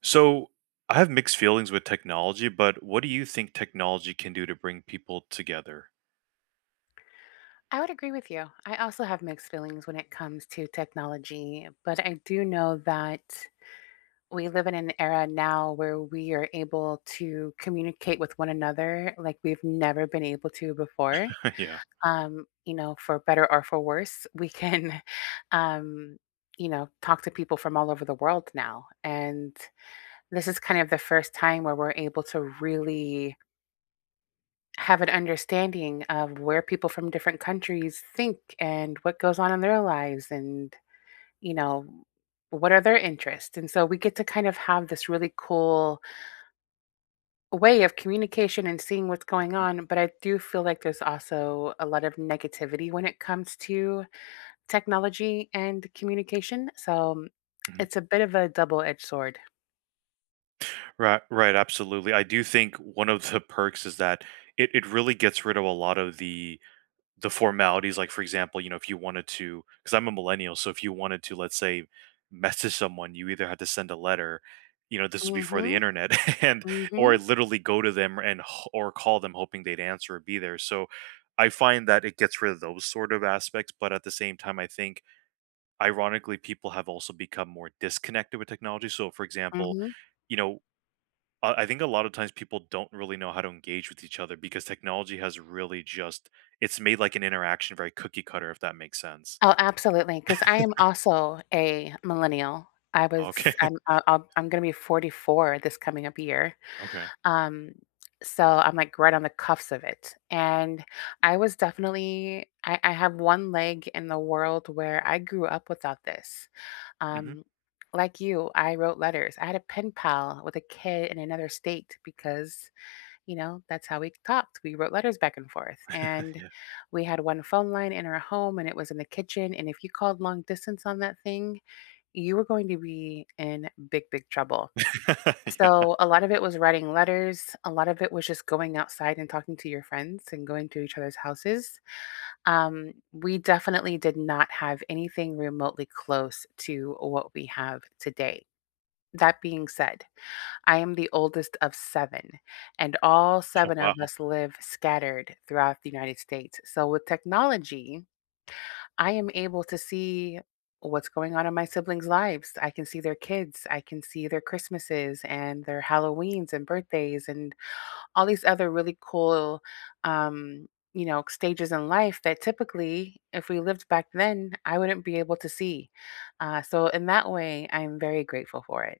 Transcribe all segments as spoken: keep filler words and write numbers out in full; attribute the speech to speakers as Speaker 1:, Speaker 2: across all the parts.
Speaker 1: So I have mixed feelings with technology, but what do you think technology can do to bring people together?
Speaker 2: I would agree with you. I also have mixed feelings when it comes to technology, but I do know that we live in an era now where we are able to communicate with one another like we've never been able to before.
Speaker 1: Yeah.
Speaker 2: Um, you know, for better or for worse, we can, um, you know, talk to people from all over the world now. And this is kind of the first time where we're able to really have an understanding of where people from different countries think and what goes on in their lives and you know what are their interests. And so we get to kind of have this really cool way of communication and seeing what's going on, but I do feel like there's also a lot of negativity when it comes to technology and communication, so
Speaker 1: Mhm.
Speaker 2: it's a bit of a double-edged sword.
Speaker 1: Right, right, absolutely. I do think one of the perks is that it, it really gets rid of a lot of the the formalities, like, for example, you know, if you wanted to, because I'm a millennial, so if you wanted to, let's say, message someone, you either had to send a letter. You know, this was
Speaker 2: Hmm.
Speaker 1: before the internet, and
Speaker 2: Hmm.
Speaker 1: or literally go to them and h- or call them hoping they'd answer or be there. So I find that it gets rid of those sort of aspects, but at the same time I think ironically people have also become more disconnected with technology. So for example,
Speaker 2: Hmm.
Speaker 1: you know, uh, I think a lot of times people don't really know how to engage with each other because technology has really just, it's made like an interaction very cookie cutter, if that makes sense.
Speaker 2: Oh, absolutely! Because I am also a millennial. I was
Speaker 1: Okay.
Speaker 2: I'm I I'll I'm gonna be forty-four this coming up year.
Speaker 1: Okay.
Speaker 2: Um, so I'm, like, right on the cuffs of it, and I was definitely I I have one leg in the world where I grew up without this.
Speaker 1: Hmm.
Speaker 2: Um, like you, I wrote letters. I had a pen pal with a kid in another state because you know, that's how we talked. We wrote letters back and forth. And
Speaker 1: Yeah.
Speaker 2: we had one phone line in our home and it was in the kitchen. And if you called long distance on that thing, you were going to be in big, big trouble.
Speaker 1: Yeah.
Speaker 2: So a lot of it was writing letters. A lot of it was just going outside and talking to your friends and going to each other's houses. Um, we definitely did not have anything remotely close to what we have today. That being said, I am the oldest of seven, and all seven
Speaker 1: Wow.
Speaker 2: of us live scattered throughout the United States. So with technology, I am able to see what's going on in my siblings' lives. I can see their kids, I can see their Christmases and their Halloweens and birthdays and all these other really cool, um, you know, stages in life that typically, if we lived back then, I wouldn't be able to see. Uh, so in that way, I'm very grateful for it.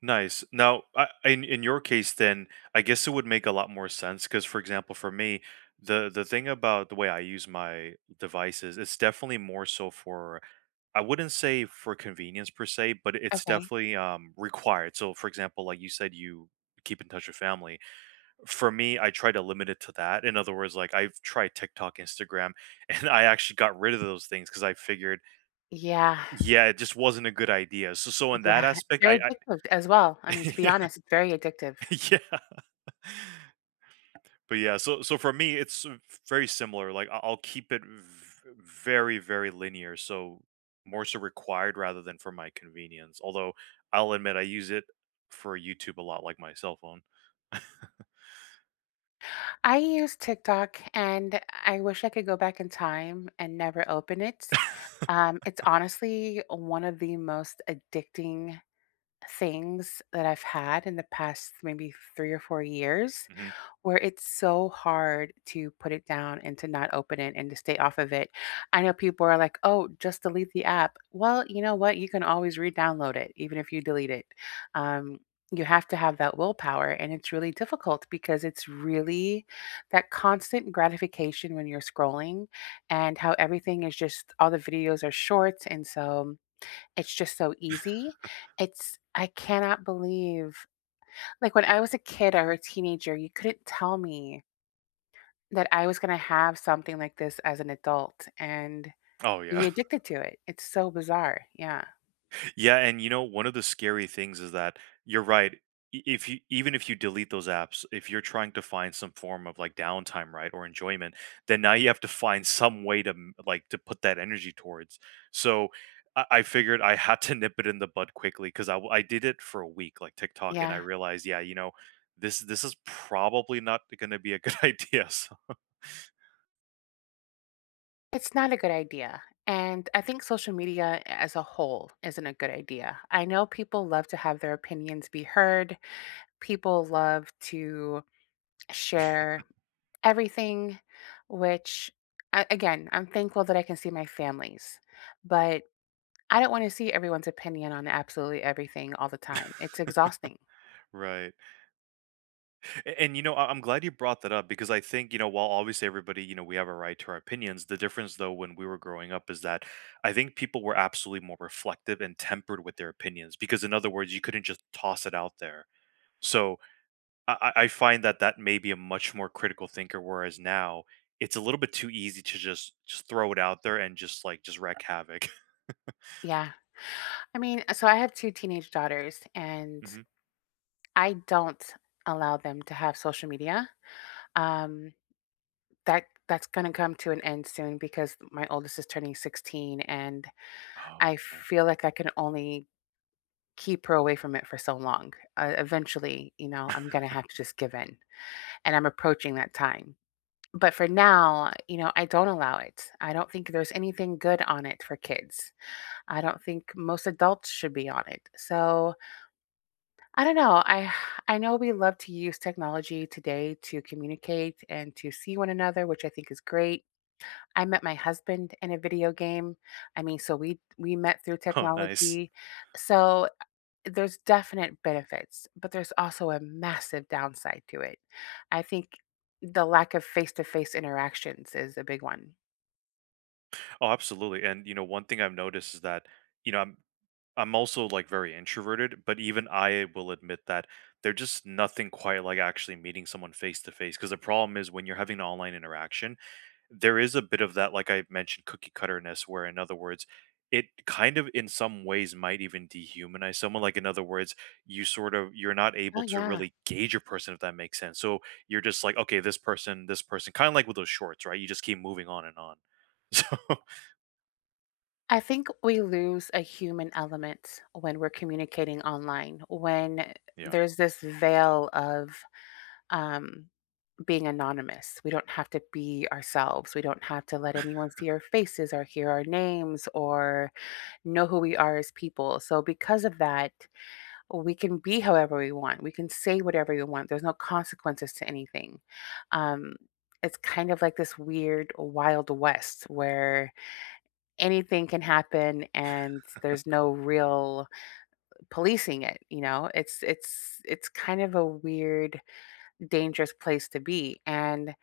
Speaker 1: Nice. Now, I, in in your case, then I guess it would make a lot more sense because, for example, for me, the the thing about the way I use my devices, it's definitely more so for, I wouldn't say for convenience per se, but it's
Speaker 2: Okay.
Speaker 1: definitely um, required. So, for example, like you said, you keep in touch with family. For me, I try to limit it to that. In other words, like, I've tried TikTok, Instagram, and I actually got rid of those things because I figured,
Speaker 2: Yeah.
Speaker 1: yeah, it just wasn't a good idea. So, so in that
Speaker 2: Yeah,
Speaker 1: aspect, I,
Speaker 2: they're
Speaker 1: I
Speaker 2: addictive as well. I mean, to be
Speaker 1: yeah,
Speaker 2: honest, it's very addictive.
Speaker 1: yeah. But yeah, so so for me, it's uh, very similar. Like I- I'll keep it v- very, very linear. So more so required rather than for my convenience. Although I'll admit I use it for YouTube a lot, like my cell phone.
Speaker 2: I use TikTok, and I wish I could go back in time and never open it. Um, it's honestly one of the most addicting things that I've had in the past maybe three or four years.
Speaker 1: Hmm.
Speaker 2: Where it's so hard to put it down and to not open it and to stay off of it. I know people are like, "Oh, just delete the app." Well, you know what? You can always re-download it even if you delete it. Um, you have to have that willpower, and it's really difficult because it's really that constant gratification when you're scrolling and how everything is just all the videos are short, and so it's just so easy. It's I cannot believe like, when I was a kid or a teenager, you couldn't tell me that I was gonna have something like this as an adult and
Speaker 1: Oh yeah.
Speaker 2: be addicted to it. It's so bizarre. Yeah.
Speaker 1: Yeah, and you know, one of the scary things is that you're right. i- If you, even if you delete those apps, if you're trying to find some form of like downtime, right, or enjoyment, then now you have to find some way to m- like to put that energy towards. So I, I figured I had to nip it in the bud quickly because I w- I did it for a week, like TikTok, and I
Speaker 2: Yeah.
Speaker 1: realized, yeah, you know, this this is probably not going to be a good idea. So,
Speaker 2: It's not a good idea. And I think social media as a whole isn't a good idea. I know people love to have their opinions be heard. People love to share everything, which a- again, I'm thankful that I can see my families, but I don't want to see everyone's opinion on absolutely everything all the time. It's exhausting.
Speaker 1: right. A- And you know, I- I'm glad you brought that up because I think, you know, while obviously everybody, you know, we have a right to our opinions, the difference though when we were growing up is that I think people were absolutely more reflective and tempered with their opinions because, in other words, you couldn't just toss it out there. So I, I I find that that may be a much more critical thinker, whereas now it's a little bit too easy to just just throw it out there and just like just wreak havoc.
Speaker 2: Yeah. I mean, so I have two teenage daughters, and
Speaker 1: Hmm.
Speaker 2: I don't allow them to have social media. Um, that that's going to come to an end soon because my oldest is turning sixteen, and
Speaker 1: Oh,
Speaker 2: I
Speaker 1: okay.
Speaker 2: feel like I can only keep her away from it for so long. Uh, eventually, you know, I'm going to have to just give in, and I'm approaching that time. But for
Speaker 1: Mhm.
Speaker 2: now, you know, I don't allow it. I don't think there's anything good on it for kids. I don't think most adults should be on it. So, I don't know. I I know we love to use technology today to communicate and to see one another, which I think is great. I met my husband in a video game. I mean, so we we met through
Speaker 1: Oh, nice.
Speaker 2: technology. So there's definite benefits, but there's also a massive downside to it. I think the lack of face-to-face interactions is a big one.
Speaker 1: Oh, absolutely. And you know, one thing I've noticed is that, you know, I'm I'm also like very introverted, but even I will admit that there's just nothing quite like actually meeting someone face to face. Because the problem is when you're having an online interaction, there is a bit of that, like I mentioned, cookie cutterness, where, in other words, it kind of in some ways might even dehumanize someone. Like in other words, you sort of, you're not
Speaker 2: Oh,
Speaker 1: able to
Speaker 2: yeah.
Speaker 1: really gauge a person, if that makes sense. So you're just like, okay, this person, this person, kind of like with those shorts, right? You just keep moving on and on. So
Speaker 2: I think we lose a human element when we're communicating online, when
Speaker 1: yeah.
Speaker 2: there's this veil of um, being anonymous. We don't have to be ourselves. We don't have to let anyone see our faces or hear our names or know who we are as people. So, because of that, we can be however we want. We can say whatever we want. There's no consequences to anything. Um, it's kind of like this weird Wild West where anything can happen and there's no real policing it. You know it's it's it's kind of a weird dangerous place to be. And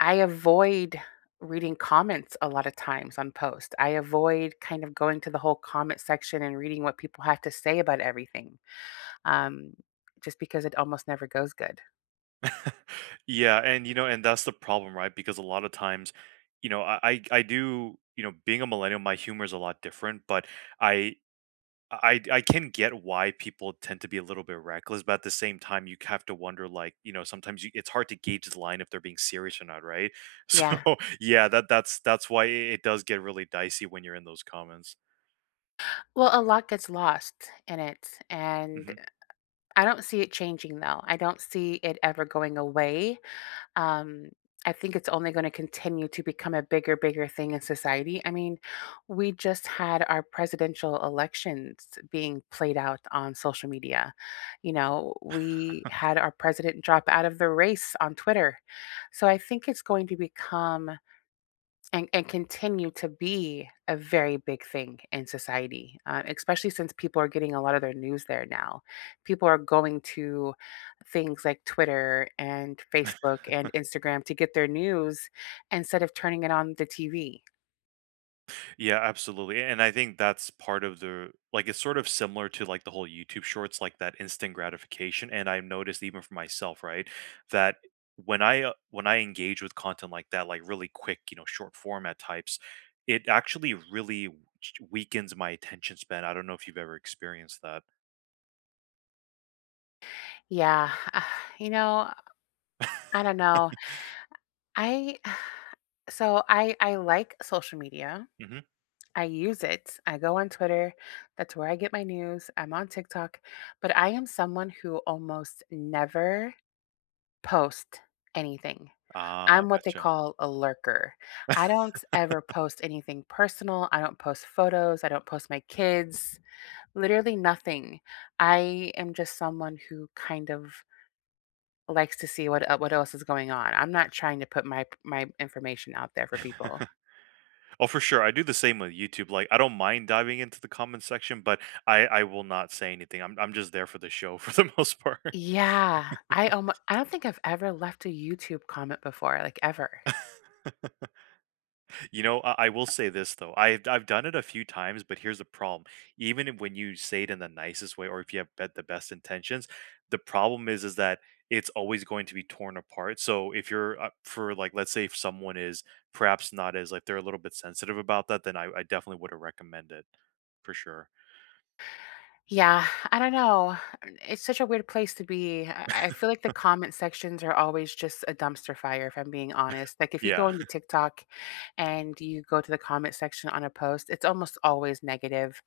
Speaker 2: I avoid reading comments a lot of times on posts. I avoid kind of going to the whole comment section and reading what people have to say about everything, um, just because it almost never goes good.
Speaker 1: Yeah, and you know, and that's the problem, right? Because a lot of times, you know, I I I do, you know, being a millennial, my humor is a lot different, but I I I can get why people tend to be a little bit reckless, but at the same time, you have to wonder, like, you know, sometimes you, it's hard to gauge the line if they're being serious or not, right? So
Speaker 2: Yeah.
Speaker 1: yeah, that that's that's why it, it does get really dicey when you're in those comments.
Speaker 2: Well, a lot gets lost in it. And
Speaker 1: Mhm.
Speaker 2: I don't see it changing, though. I don't see it ever going away. Um, I think it's only going to continue to become a bigger, bigger thing in society. I mean, we just had our presidential elections being played out on social media. You know, we had our president drop out of the race on Twitter. So I think it's going to become and and continue to be a very big thing in society, uh, especially since people are getting a lot of their news there now. People are going to things like Twitter and Facebook and Instagram to get their news instead of turning it on the T V.
Speaker 1: Yeah, absolutely. And I think that's part of the, like, it's sort of similar to like the whole YouTube shorts, like that instant gratification. And I've noticed even for myself, right, that when I uh, when I engage with content like that, like really quick, you know, short format types, it actually really w- ch- weakens my attention span. I don't know if you've ever experienced that.
Speaker 2: Yeah, you know, I don't know. I so I I like social media.
Speaker 1: Hmm.
Speaker 2: I use it. I go on Twitter. That's where I get my news. I'm on TikTok, but I am someone who almost never post anything.
Speaker 1: Ah,
Speaker 2: I'm what they
Speaker 1: gotcha.
Speaker 2: call a lurker. I don't ever post anything personal. I don't post photos. I don't post my kids, literally nothing. I am just someone who kind of likes to see what el- what else is going on. I'm not trying to put my my information out there for people.
Speaker 1: Oh, for sure. I do the same with YouTube. Like, I don't mind diving into the comment section, but I I will not say anything. I'm I'm just there for the show for the most part.
Speaker 2: Yeah, I um, I don't think I've ever left a YouTube comment before, like ever.
Speaker 1: You know, I, I will say this though. I have, I've done it a few times, but here's the problem. Even if- when you say it in the nicest way, or if you have bet the best intentions, the problem is is that it's always going to be torn apart. So if you're uh, for like, let's say if someone is perhaps not as like, they're a little bit sensitive about that, then I, I definitely would have recommended it for sure.
Speaker 2: Yeah, I don't know. It's such a weird place to be. I I feel like the comment sections are always just a dumpster fire, if I'm being honest. Like, if you go
Speaker 1: Yeah.
Speaker 2: into TikTok and you go to the comment section on a post, it's almost always negative.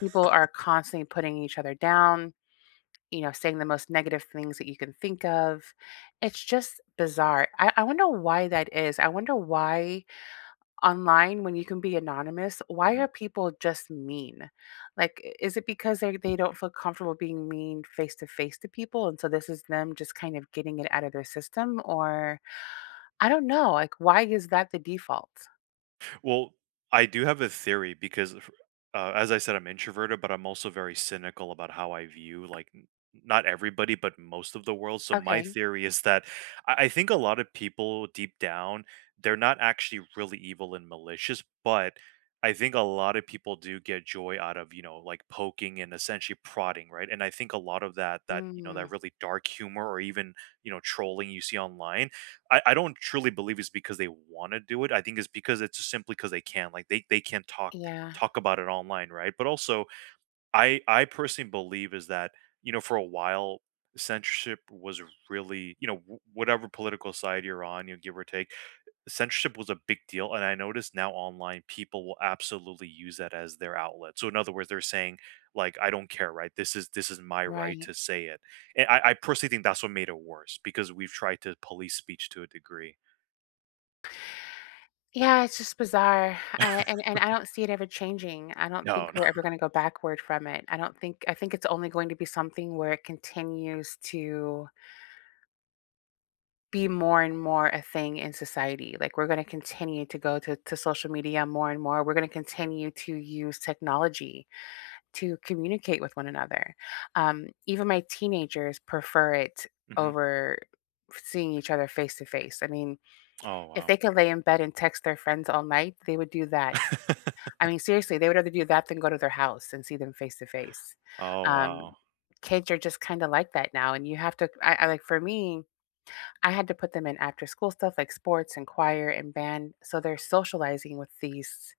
Speaker 2: People are constantly putting each other down, you know, saying the most negative things that you can think of. It's just bizarre. I, I wonder why that is. I wonder why online when you can be anonymous, why are people just mean? Like, i- is it because they they don't feel comfortable being mean face to face to people, and so this is them just kind of getting it out of their system, or I don't know, like why is that the default?
Speaker 1: Well, I do have a theory because, f- uh, as I said, I'm introverted, but I'm also very cynical about how I view, like n- not everybody, but most of the world. So my
Speaker 2: Okay.
Speaker 1: theory is that I, I think a lot of people deep down, they're not actually really evil and malicious, but I think a lot of people do get joy out of, you know, like poking and essentially prodding, right? And I think a lot of that that you know, that
Speaker 2: Mm,
Speaker 1: really dark humor or even, you know, trolling you see online, I, I don't truly believe it's because they want to do it. I think it's because it's just simply because they can. Like they they can talk
Speaker 2: yeah.
Speaker 1: talk about it online, right? But also, I I personally believe is that, you know, for a while, censorship was really, you know, wh- whatever political side you're on, you know, give or take, censorship was a big deal. And I noticed now online people will absolutely use that as their outlet. So in other words, they're saying like, I don't care, right? This is this is my right
Speaker 2: Right.
Speaker 1: to say it. And I, I personally think that's what made it worse because we've tried to police speech to a degree.
Speaker 2: Yeah, it's just bizarre. I, and and I don't see it ever changing. I don't
Speaker 1: No,
Speaker 2: think
Speaker 1: no.
Speaker 2: we're ever going to go backward from it. I don't think I think it's only going to be something where it continues to be more and more a thing in society. Like we're going to continue to go to, to social media more and more. We're going to continue to use technology to communicate with one another. Um, even my teenagers prefer it
Speaker 1: Mhm.
Speaker 2: over seeing each other face to face. I mean,
Speaker 1: Oh,
Speaker 2: if
Speaker 1: wow.
Speaker 2: they could lay in bed and text their friends all night, they would do that. I mean, seriously, they would rather do that than go to their house and see them face to face.
Speaker 1: Oh,
Speaker 2: Um,
Speaker 1: wow.
Speaker 2: Kids are just kind of like that now, and you have to. I, I like for me. I had to put them in after school stuff like sports and choir and band. So they're socializing with these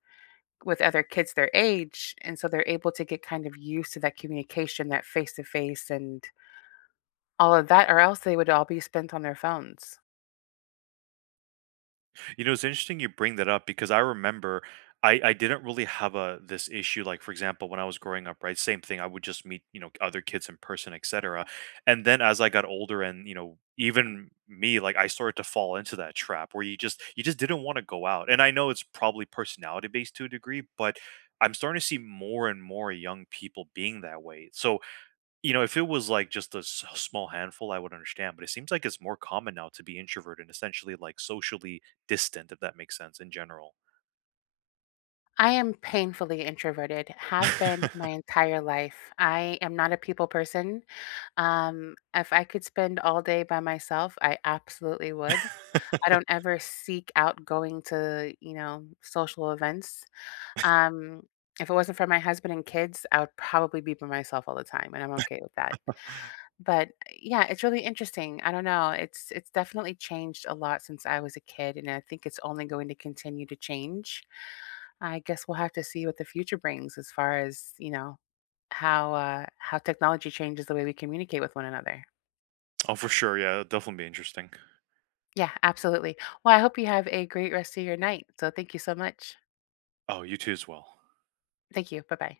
Speaker 2: with other kids their age. And so they're able to get kind of used to that communication, that face to face and all of that, or else they would all be spent on their phones.
Speaker 1: You know, it's interesting you bring that up because I remember I, I didn't really have a this issue. Like for example, when I was growing up, right, same thing. I would just meet, you know, other kids in person, et cetera. And then as I got older, and you know, even me, like I started to fall into that trap where you just, you just didn't want to go out. And I know it's probably personality based to a degree, but I'm starting to see more and more young people being that way. So you know, if it was like just a s- small handful, I would understand. But it seems like it's more common now to be introvert and essentially like socially distant, if that makes sense in general.
Speaker 2: I am painfully introverted, have been my entire life. I am not a people person. Um, if I could spend all day by myself, I absolutely would. I don't ever seek out going to, you know, social events. Um, if it wasn't for my husband and kids, I would probably be by myself all the time, and I'm okay with that. But yeah, it's really interesting. I don't know. It's it's definitely changed a lot since I was a kid, and I think it's only going to continue to change. I guess we'll have to see what the future brings as far as, you know, how uh, how technology changes the way we communicate with one another.
Speaker 1: Oh, for sure. Yeah, it'd definitely be interesting.
Speaker 2: Yeah, absolutely. Well, I hope you have a great rest of your night. So thank you so much.
Speaker 1: Oh, you too as well.
Speaker 2: Thank you. Bye bye.